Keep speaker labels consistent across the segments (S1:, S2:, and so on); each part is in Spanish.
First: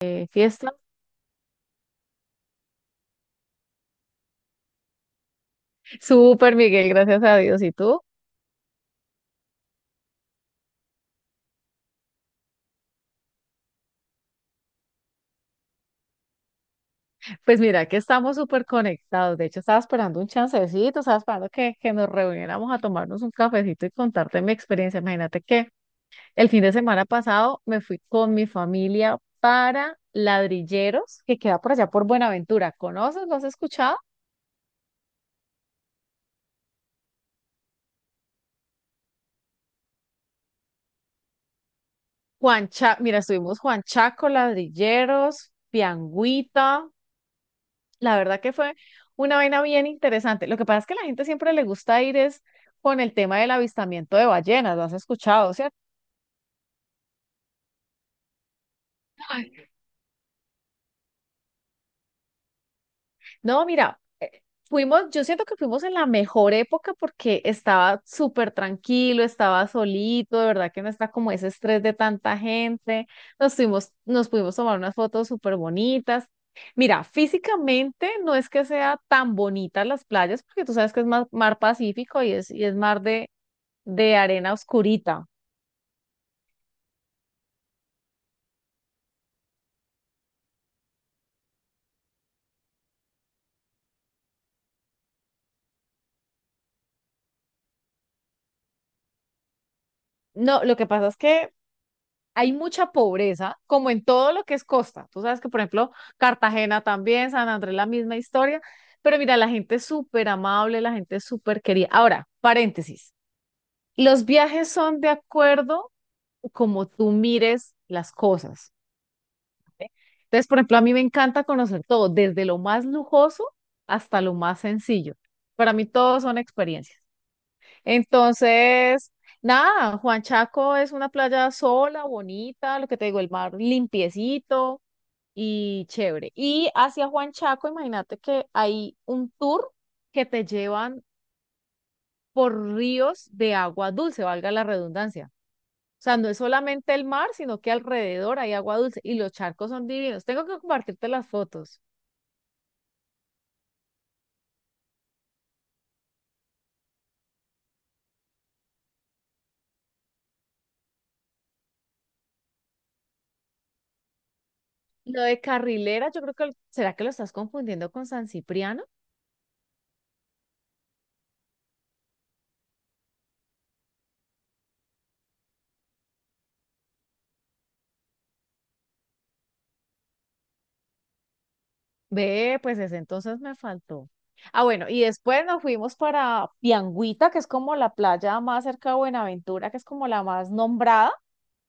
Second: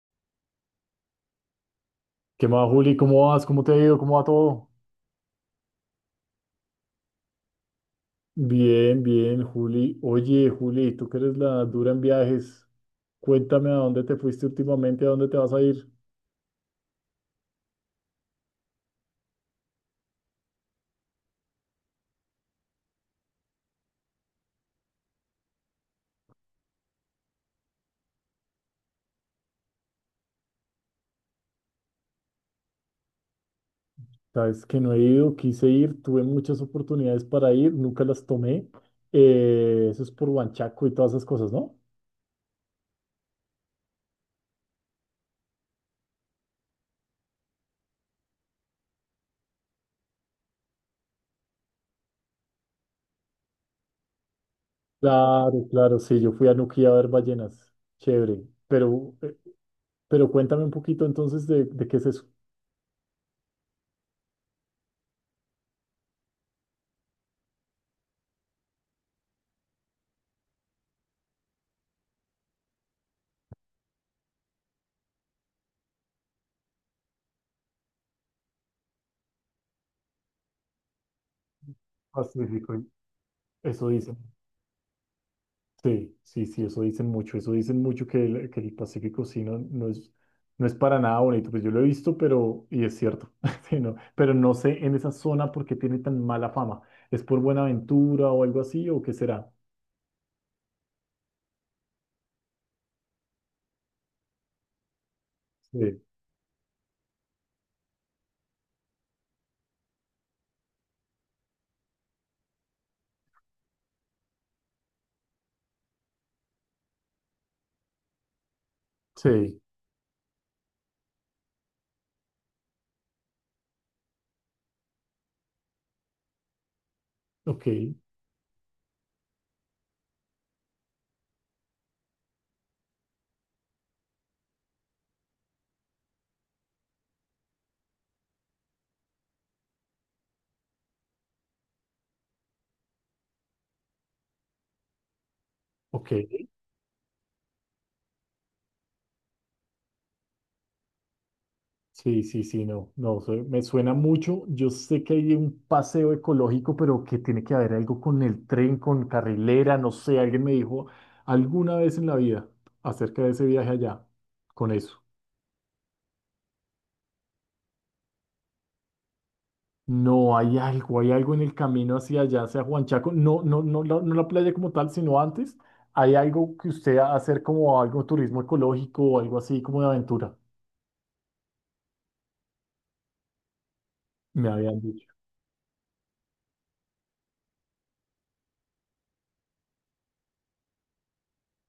S1: Fiesta.
S2: ¿Qué más, Juli? ¿Cómo vas? ¿Cómo te ha ido? ¿Cómo va todo?
S1: Súper, Miguel, gracias a Dios. ¿Y tú?
S2: Bien, bien, Juli. Oye, Juli, tú que eres la dura en viajes, cuéntame a dónde te fuiste últimamente, a dónde te vas a ir.
S1: Pues mira que estamos súper conectados. De hecho, estaba esperando un chancecito, estaba esperando que nos reuniéramos a tomarnos un cafecito y contarte mi experiencia. Imagínate que el fin de semana pasado me fui con mi familia para Ladrilleros, que queda por allá por Buenaventura. ¿Conoces? ¿Lo has escuchado?
S2: Sabes que no he ido, quise ir, tuve muchas oportunidades para ir, nunca las tomé. Eso es por Huanchaco y todas esas cosas, ¿no?
S1: Mira, estuvimos Juan Chaco, Ladrilleros, Piangüita. La verdad que fue una vaina bien interesante. Lo que pasa es que a la gente siempre le gusta ir es con el tema del avistamiento de ballenas, lo has escuchado,
S2: Claro,
S1: ¿cierto?
S2: claro, sí, yo fui a Nuquí a ver ballenas. Chévere. Pero, eh,
S1: Ay.
S2: pero cuéntame un poquito entonces de qué es eso.
S1: No, mira, fuimos, yo siento que fuimos en la mejor época porque estaba súper tranquilo, estaba solito, de verdad que no está como ese estrés de tanta gente. Nos fuimos, nos pudimos tomar unas fotos súper bonitas. Mira, físicamente no es que sea tan bonitas las playas, porque tú sabes que es mar, mar Pacífico y es
S2: Pacífico.
S1: mar
S2: Eso
S1: de
S2: dicen,
S1: arena oscurita.
S2: sí, sí, sí, eso dicen mucho que el Pacífico sí no, no es, no es para nada bonito, pues yo lo he visto, pero, y es cierto, sí, no, pero no sé en esa zona por qué tiene tan mala fama, ¿es por Buenaventura o algo así o qué será?
S1: No, lo que pasa es que hay mucha pobreza, como en todo lo que es costa. Tú sabes que, por ejemplo,
S2: Sí,
S1: Cartagena también, San Andrés, la misma historia. Pero mira, la gente es súper amable, la gente es súper querida. Ahora, paréntesis. Los viajes son de acuerdo como tú mires las cosas.
S2: sí,
S1: ¿Sí? Entonces, por ejemplo, a mí me encanta conocer todo, desde lo más lujoso hasta lo más sencillo. Para mí, todo son experiencias.
S2: ok,
S1: Entonces, nada, Juan Chaco es una playa sola, bonita, lo que te digo, el mar limpiecito y chévere. Y hacia Juan Chaco, imagínate que hay un tour que te llevan por ríos de agua dulce, valga la redundancia. O
S2: ok.
S1: sea, no es solamente el mar, sino que alrededor hay agua dulce y los charcos son divinos. Tengo que compartirte las fotos.
S2: Sí, sí, sí, no, no, me suena mucho. Yo sé que hay un paseo ecológico, pero que tiene que haber algo con el tren, con carrilera, no sé, alguien me dijo alguna vez en la vida acerca de ese viaje allá, con eso.
S1: Lo de Carrilera, yo creo que, ¿será que lo estás confundiendo con San Cipriano?
S2: No, hay algo en el camino hacia allá, hacia Huanchaco, no, no, no, no la playa como tal, sino antes, hay algo que usted hacer como algo turismo ecológico o algo así como de aventura,
S1: Ve, pues ese entonces me faltó.
S2: me
S1: Ah,
S2: habían
S1: bueno, y
S2: dicho.
S1: después nos fuimos para Piangüita, que es como la playa más cerca de Buenaventura, que es como la más nombrada.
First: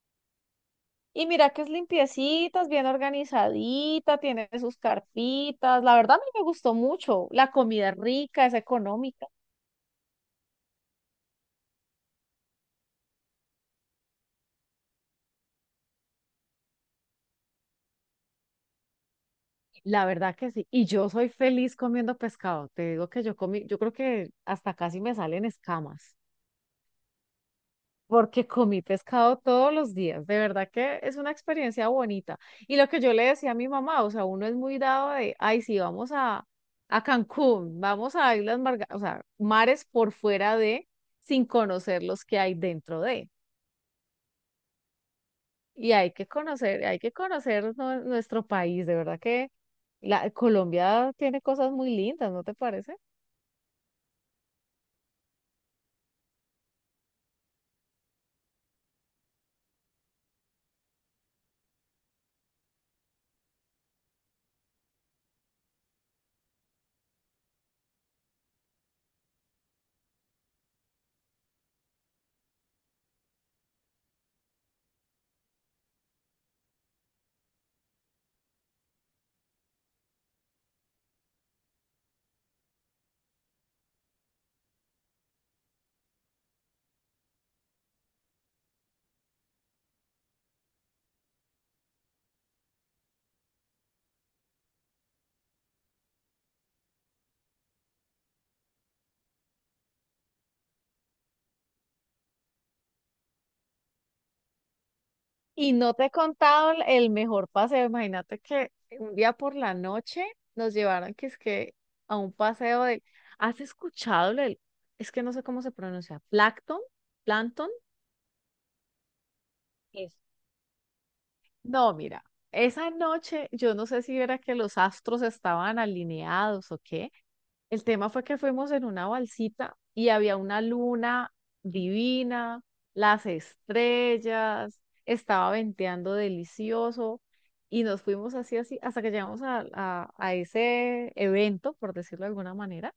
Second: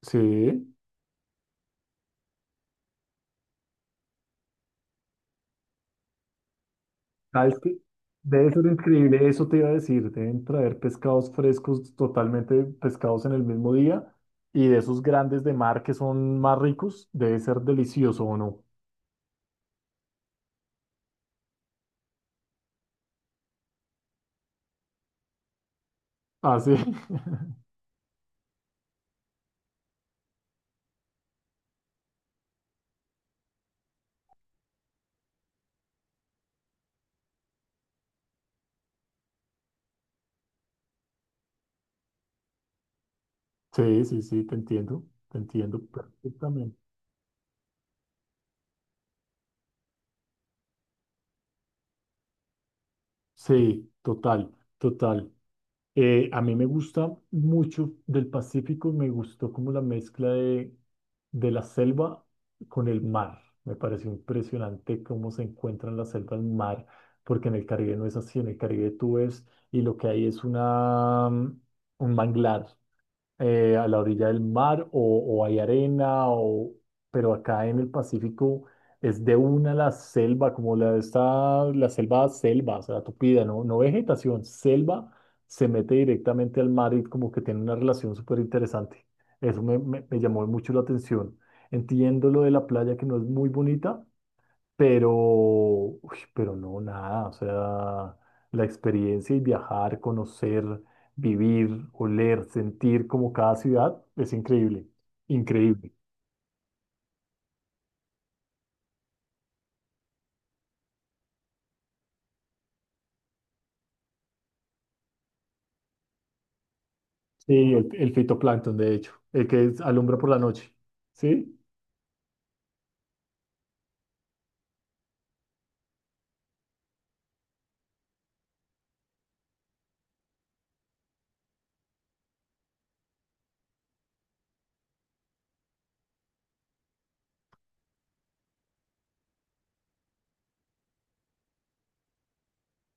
S2: Sí.
S1: Y mira que es limpiecita, es bien organizadita, tiene sus carpitas. La verdad a mí me gustó mucho. La
S2: ¿Sabes qué?
S1: comida es rica,
S2: Debe
S1: es
S2: ser
S1: económica.
S2: increíble, eso te iba a decir, deben traer pescados frescos, totalmente pescados en el mismo día, y de esos grandes de mar que son más ricos, debe ser delicioso, ¿o no?
S1: La verdad que sí. Y yo soy feliz comiendo pescado. Te digo que yo comí, yo creo que hasta casi me salen escamas,
S2: Ah, sí.
S1: porque comí pescado todos los días. De verdad que es una experiencia bonita. Y lo que yo le decía a mi mamá, o sea, uno es muy dado de, ay, sí, vamos a Cancún, vamos a Islas Marga, o sea, mares por fuera de, sin conocer los que hay dentro de.
S2: Sí, sí, sí, te entiendo
S1: Y
S2: perfectamente.
S1: hay que conocer nuestro país. De verdad que la, Colombia tiene cosas muy lindas, ¿no te parece?
S2: Sí, total, total. A mí me gusta mucho del Pacífico, me gustó como la mezcla de la selva con el mar. Me pareció impresionante cómo se encuentran la selva y el mar, porque en el Caribe no es así, en el Caribe tú ves y lo que hay es una, un manglar a la orilla del mar o hay arena, o, pero acá en el Pacífico es de una la selva, como la está la selva, selva, o sea, tupida, ¿no? No vegetación, selva se mete directamente al mar y como que tiene una relación súper interesante. Eso me llamó mucho la atención. Entiendo lo de la playa que no es muy bonita, pero, uy, pero no, nada, o sea, la experiencia y viajar, conocer, vivir, oler, sentir como cada ciudad es increíble,
S1: Y
S2: increíble.
S1: no te he contado el mejor paseo. Imagínate que un día por la noche nos llevaron que es que a un paseo de... ¿Has escuchado el... Es que no sé cómo se pronuncia. ¿Plancton?
S2: Sí,
S1: ¿Plancton?
S2: el fitoplancton, de hecho, el que alumbra
S1: Es-
S2: por la noche, ¿sí?
S1: No, mira. Esa noche yo no sé si era que los astros estaban alineados o qué. El tema fue que fuimos en una balsita y había una luna divina, las estrellas, estaba venteando delicioso y nos fuimos así, así, hasta que llegamos a, a ese evento, por decirlo de alguna manera.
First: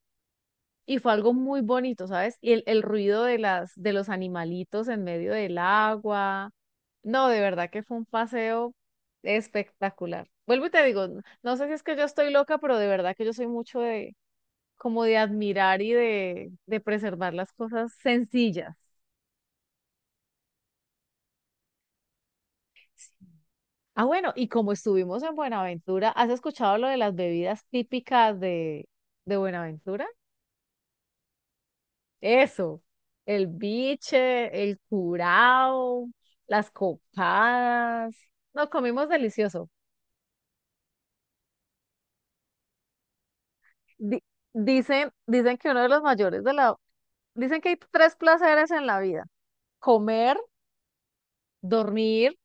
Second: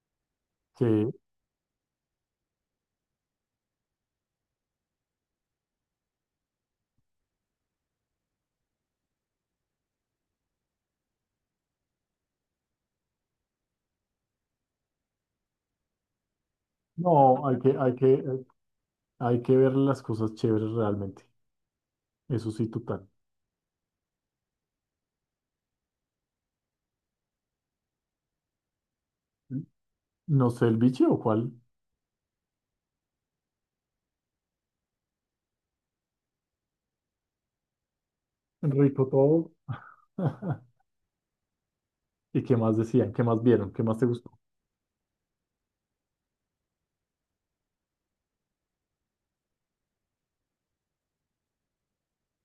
S1: Y
S2: Que
S1: fue algo muy bonito, ¿sabes? Y el ruido de las, de los animalitos en medio del agua. No, de verdad que fue un paseo espectacular. Vuelvo y te digo, no sé si es que yo estoy loca, pero de verdad que yo soy mucho de como de admirar y de preservar
S2: no,
S1: las
S2: hay que,
S1: cosas
S2: hay que,
S1: sencillas.
S2: hay que ver las cosas chéveres realmente, eso sí, total.
S1: Ah, bueno, y como estuvimos en Buenaventura, ¿has escuchado lo de las bebidas típicas de Buenaventura?
S2: No sé, el biche o cuál,
S1: Eso, el biche, el curao, las copadas. No,
S2: rico
S1: comimos
S2: todo.
S1: delicioso.
S2: ¿Y qué más decían? ¿Qué más vieron? ¿Qué más te
S1: Di-
S2: gustó?
S1: dicen, dicen que uno de los mayores de la... Dicen que hay tres placeres en la vida. Comer, dormir.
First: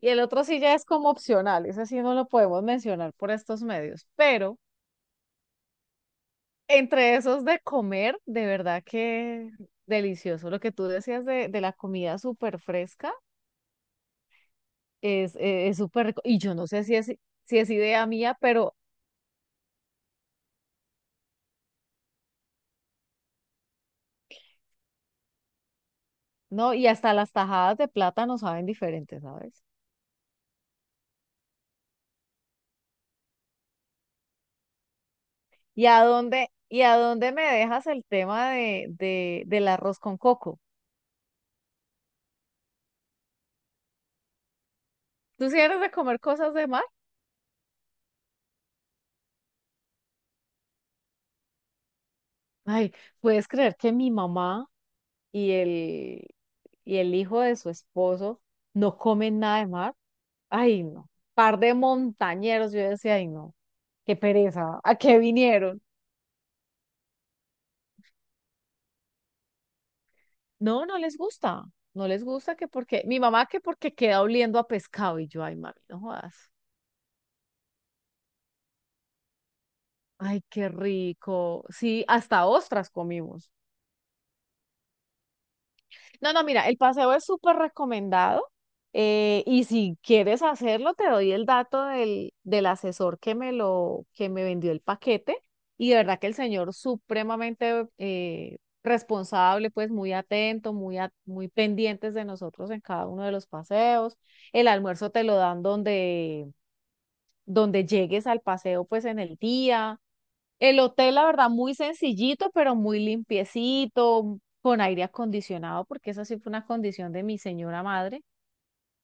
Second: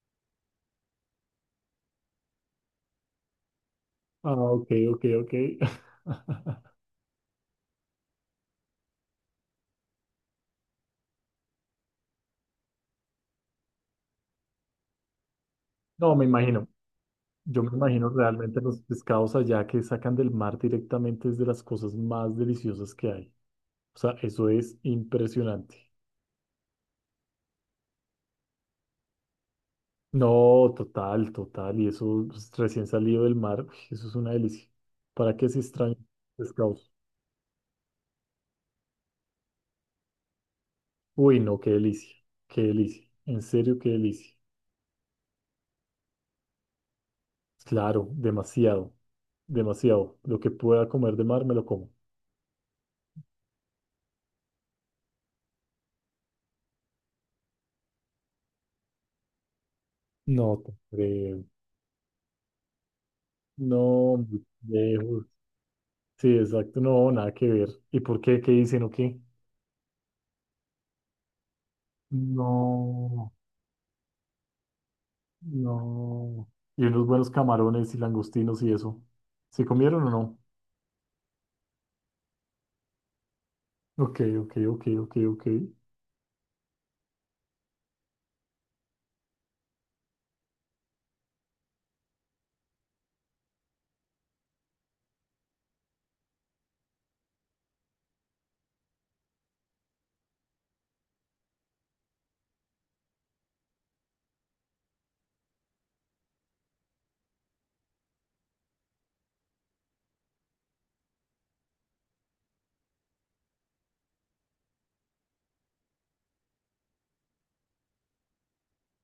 S1: Y el otro sí ya es como opcional, ese sí no lo podemos mencionar por estos medios,
S2: Ah,
S1: pero
S2: ok, ok, ok.
S1: entre esos de comer, de verdad que delicioso. Lo que tú decías de la comida súper fresca es súper
S2: No,
S1: rico.
S2: me
S1: Y yo
S2: imagino.
S1: no sé si es, si
S2: Yo
S1: es
S2: me
S1: idea
S2: imagino
S1: mía,
S2: realmente
S1: pero
S2: los pescados allá que sacan del mar directamente es de las cosas más deliciosas que hay. O sea, eso es impresionante.
S1: no, y hasta las tajadas de plátano saben diferentes, ¿sabes?
S2: No, total, total. Y eso pues, recién salido del mar, uy, eso es una delicia. ¿Para qué se extrañan los
S1: Y
S2: pescados?
S1: a dónde me dejas el tema de, del arroz con coco?
S2: Uy, no, qué delicia, qué delicia. En serio, qué delicia.
S1: ¿Tú sí eres de comer cosas de mar?
S2: Claro, demasiado, demasiado. Lo que pueda comer de mar me lo como.
S1: Ay, ¿puedes creer que mi mamá y el, y el hijo de su esposo no comen nada de mar?
S2: No, te
S1: Ay, no.
S2: creo.
S1: Par de montañeros, yo decía, ay, no, qué
S2: No,
S1: pereza, ¿a qué
S2: lejos.
S1: vinieron?
S2: Sí, exacto, no, nada que ver. ¿Y por qué? ¿Qué dicen o qué?
S1: No, no les gusta, no les gusta que porque, mi
S2: No,
S1: mamá que porque queda oliendo a pescado y yo, ay, mami, no
S2: no.
S1: jodas.
S2: Y unos buenos camarones y langostinos y eso. ¿Se comieron o no?
S1: Ay, qué rico. Sí, hasta ostras comimos.
S2: Ok, ok, ok, ok, ok.
S1: No, no, mira, el paseo es súper recomendado y si quieres hacerlo, te doy el dato del, del asesor que me lo, que me vendió el paquete y de verdad que el señor supremamente responsable, pues muy atento, muy, muy pendientes de nosotros en cada uno de los paseos. El almuerzo te lo dan donde, donde llegues al paseo, pues en el día. El hotel, la verdad, muy sencillito, pero muy limpiecito, con aire acondicionado, porque esa sí fue una condición de mi señora madre,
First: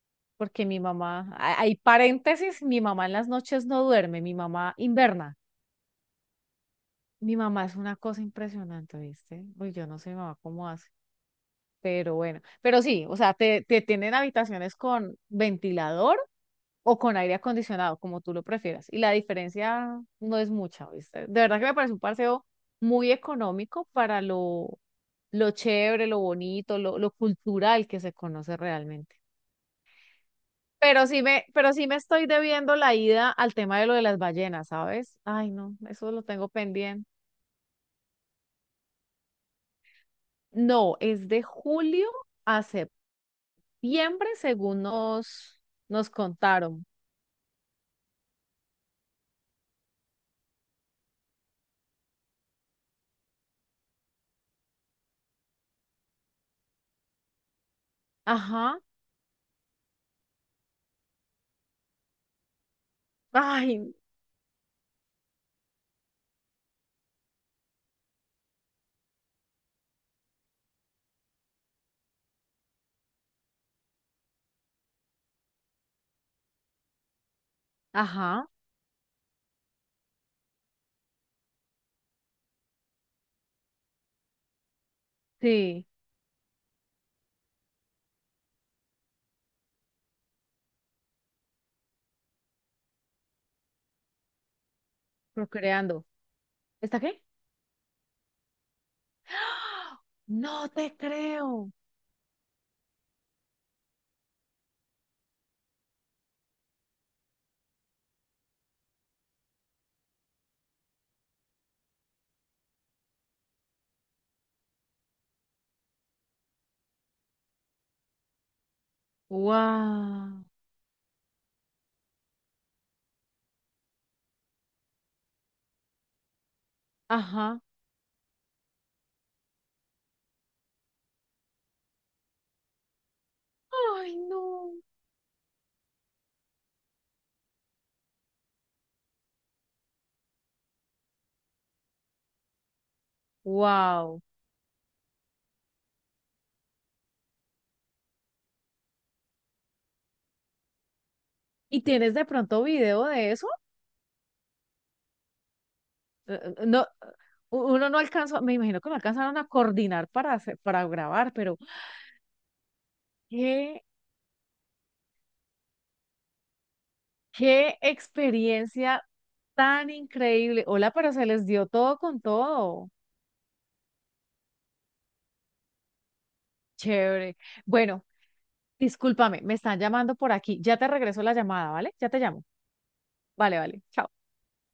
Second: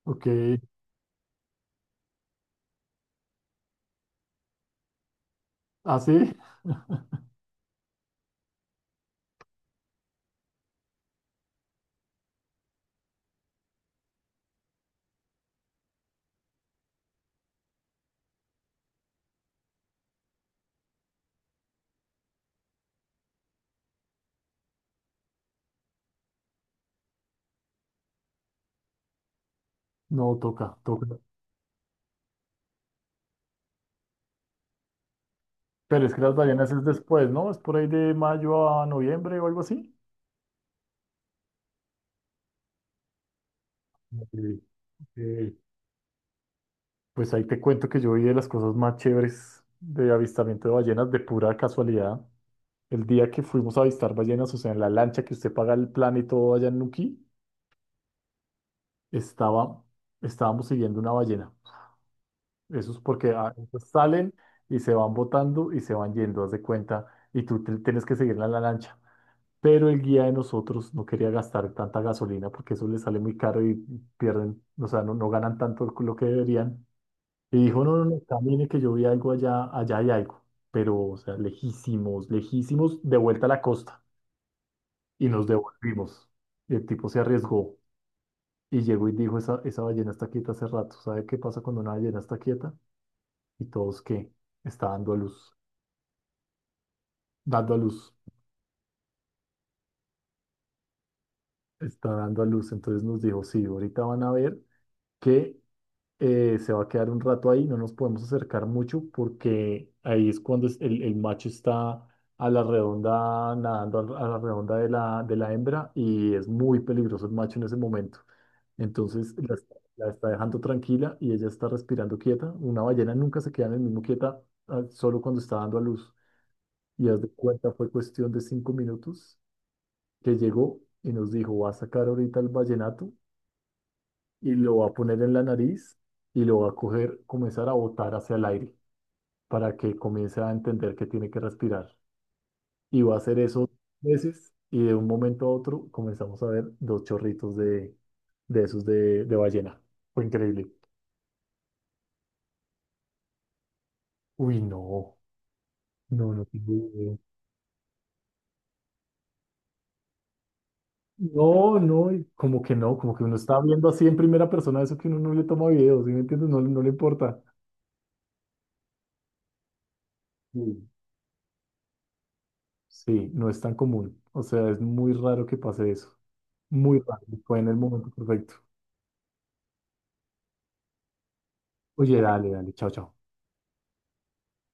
S2: Ok.
S1: porque mi mamá, hay paréntesis, mi mamá en las noches no duerme, mi mamá inverna.
S2: ¿Ah, sí?
S1: Mi mamá es una cosa impresionante, ¿viste? Uy, yo no sé mi mamá cómo hace, pero bueno, pero sí, o sea, te tienen habitaciones con ventilador o con aire acondicionado, como tú lo prefieras. Y la diferencia no es mucha, ¿viste? De verdad que me parece un paseo muy económico para lo chévere, lo bonito, lo cultural que se conoce realmente.
S2: No, toca, toca.
S1: Pero sí me estoy debiendo la ida al tema de lo de las ballenas, ¿sabes? Ay, no,
S2: Pero
S1: eso
S2: es que
S1: lo
S2: las
S1: tengo
S2: Davianas es
S1: pendiente.
S2: después, ¿no? Es por ahí de mayo a noviembre o algo así.
S1: No, es de julio a septiembre,
S2: Sí,
S1: según
S2: sí.
S1: nos, nos contaron.
S2: Pues ahí te cuento que yo vi de las cosas más chéveres de avistamiento de ballenas de pura casualidad. El día que fuimos a avistar ballenas, o sea, en la lancha que usted paga el plan y todo allá en Nuquí,
S1: Ajá.
S2: estaba, estábamos siguiendo una ballena. Eso es porque ellas
S1: Ay,
S2: salen y se van botando y se van yendo, haz de cuenta, y tienes que seguirla en la lancha. Pero el guía de nosotros no quería gastar tanta gasolina porque eso les sale muy caro y pierden, o sea, no, no ganan tanto lo que deberían. Y dijo, no, no, no,
S1: ajá.
S2: camine que yo vi algo allá, allá hay algo. Pero, o sea, lejísimos, lejísimos, de vuelta a la costa. Y nos
S1: Sí,
S2: devolvimos. Y el tipo se arriesgó y llegó y dijo, esa ballena está quieta hace rato. ¿Sabe qué pasa cuando una ballena está quieta? Y todos, ¿qué? Está
S1: procreando. ¿Está qué?
S2: dando a luz,
S1: No te creo.
S2: está dando a luz. Entonces nos dijo, sí, ahorita van a ver que se va a quedar un rato ahí, no nos podemos acercar mucho porque ahí es cuando el macho está a la redonda, nadando a la redonda de la hembra y es muy peligroso el macho en ese momento. Entonces la, la está
S1: Wow.
S2: dejando tranquila y ella está respirando quieta. Una ballena nunca se queda en el mismo quieta, ah, solo cuando está dando a luz. Y haz de
S1: Ajá.
S2: cuenta, fue cuestión de 5 minutos que llegó y nos dijo, va a sacar ahorita el vallenato
S1: Ay, no.
S2: y lo va a poner en la nariz y lo va a coger, comenzar a botar hacia el aire para que comience a entender que tiene que respirar. Y va a hacer eso
S1: Wow.
S2: veces y de un momento a otro comenzamos a ver dos chorritos de esos de ballena. Fue increíble.
S1: ¿Y tienes de pronto video de eso?
S2: Uy, no, no, no tengo
S1: No,
S2: video.
S1: uno no alcanzó, me imagino que no alcanzaron a coordinar para hacer- para grabar, pero
S2: No, no, y como que no, como que uno está
S1: qué,
S2: viendo así en primera persona eso que uno no le toma videos, ¿sí me entiendes? No, no le importa.
S1: qué experiencia tan
S2: Sí.
S1: increíble. Hola, pero se les dio todo con todo.
S2: Sí, no es tan común. O sea, es muy raro que pase eso. Muy rápido,
S1: Chévere.
S2: fue en el
S1: Bueno,
S2: momento perfecto.
S1: discúlpame, me están llamando por aquí. Ya te regreso la llamada, ¿vale? Ya te
S2: Oye,
S1: llamo.
S2: dale, dale, chao, chao.
S1: Vale, vale. Chao.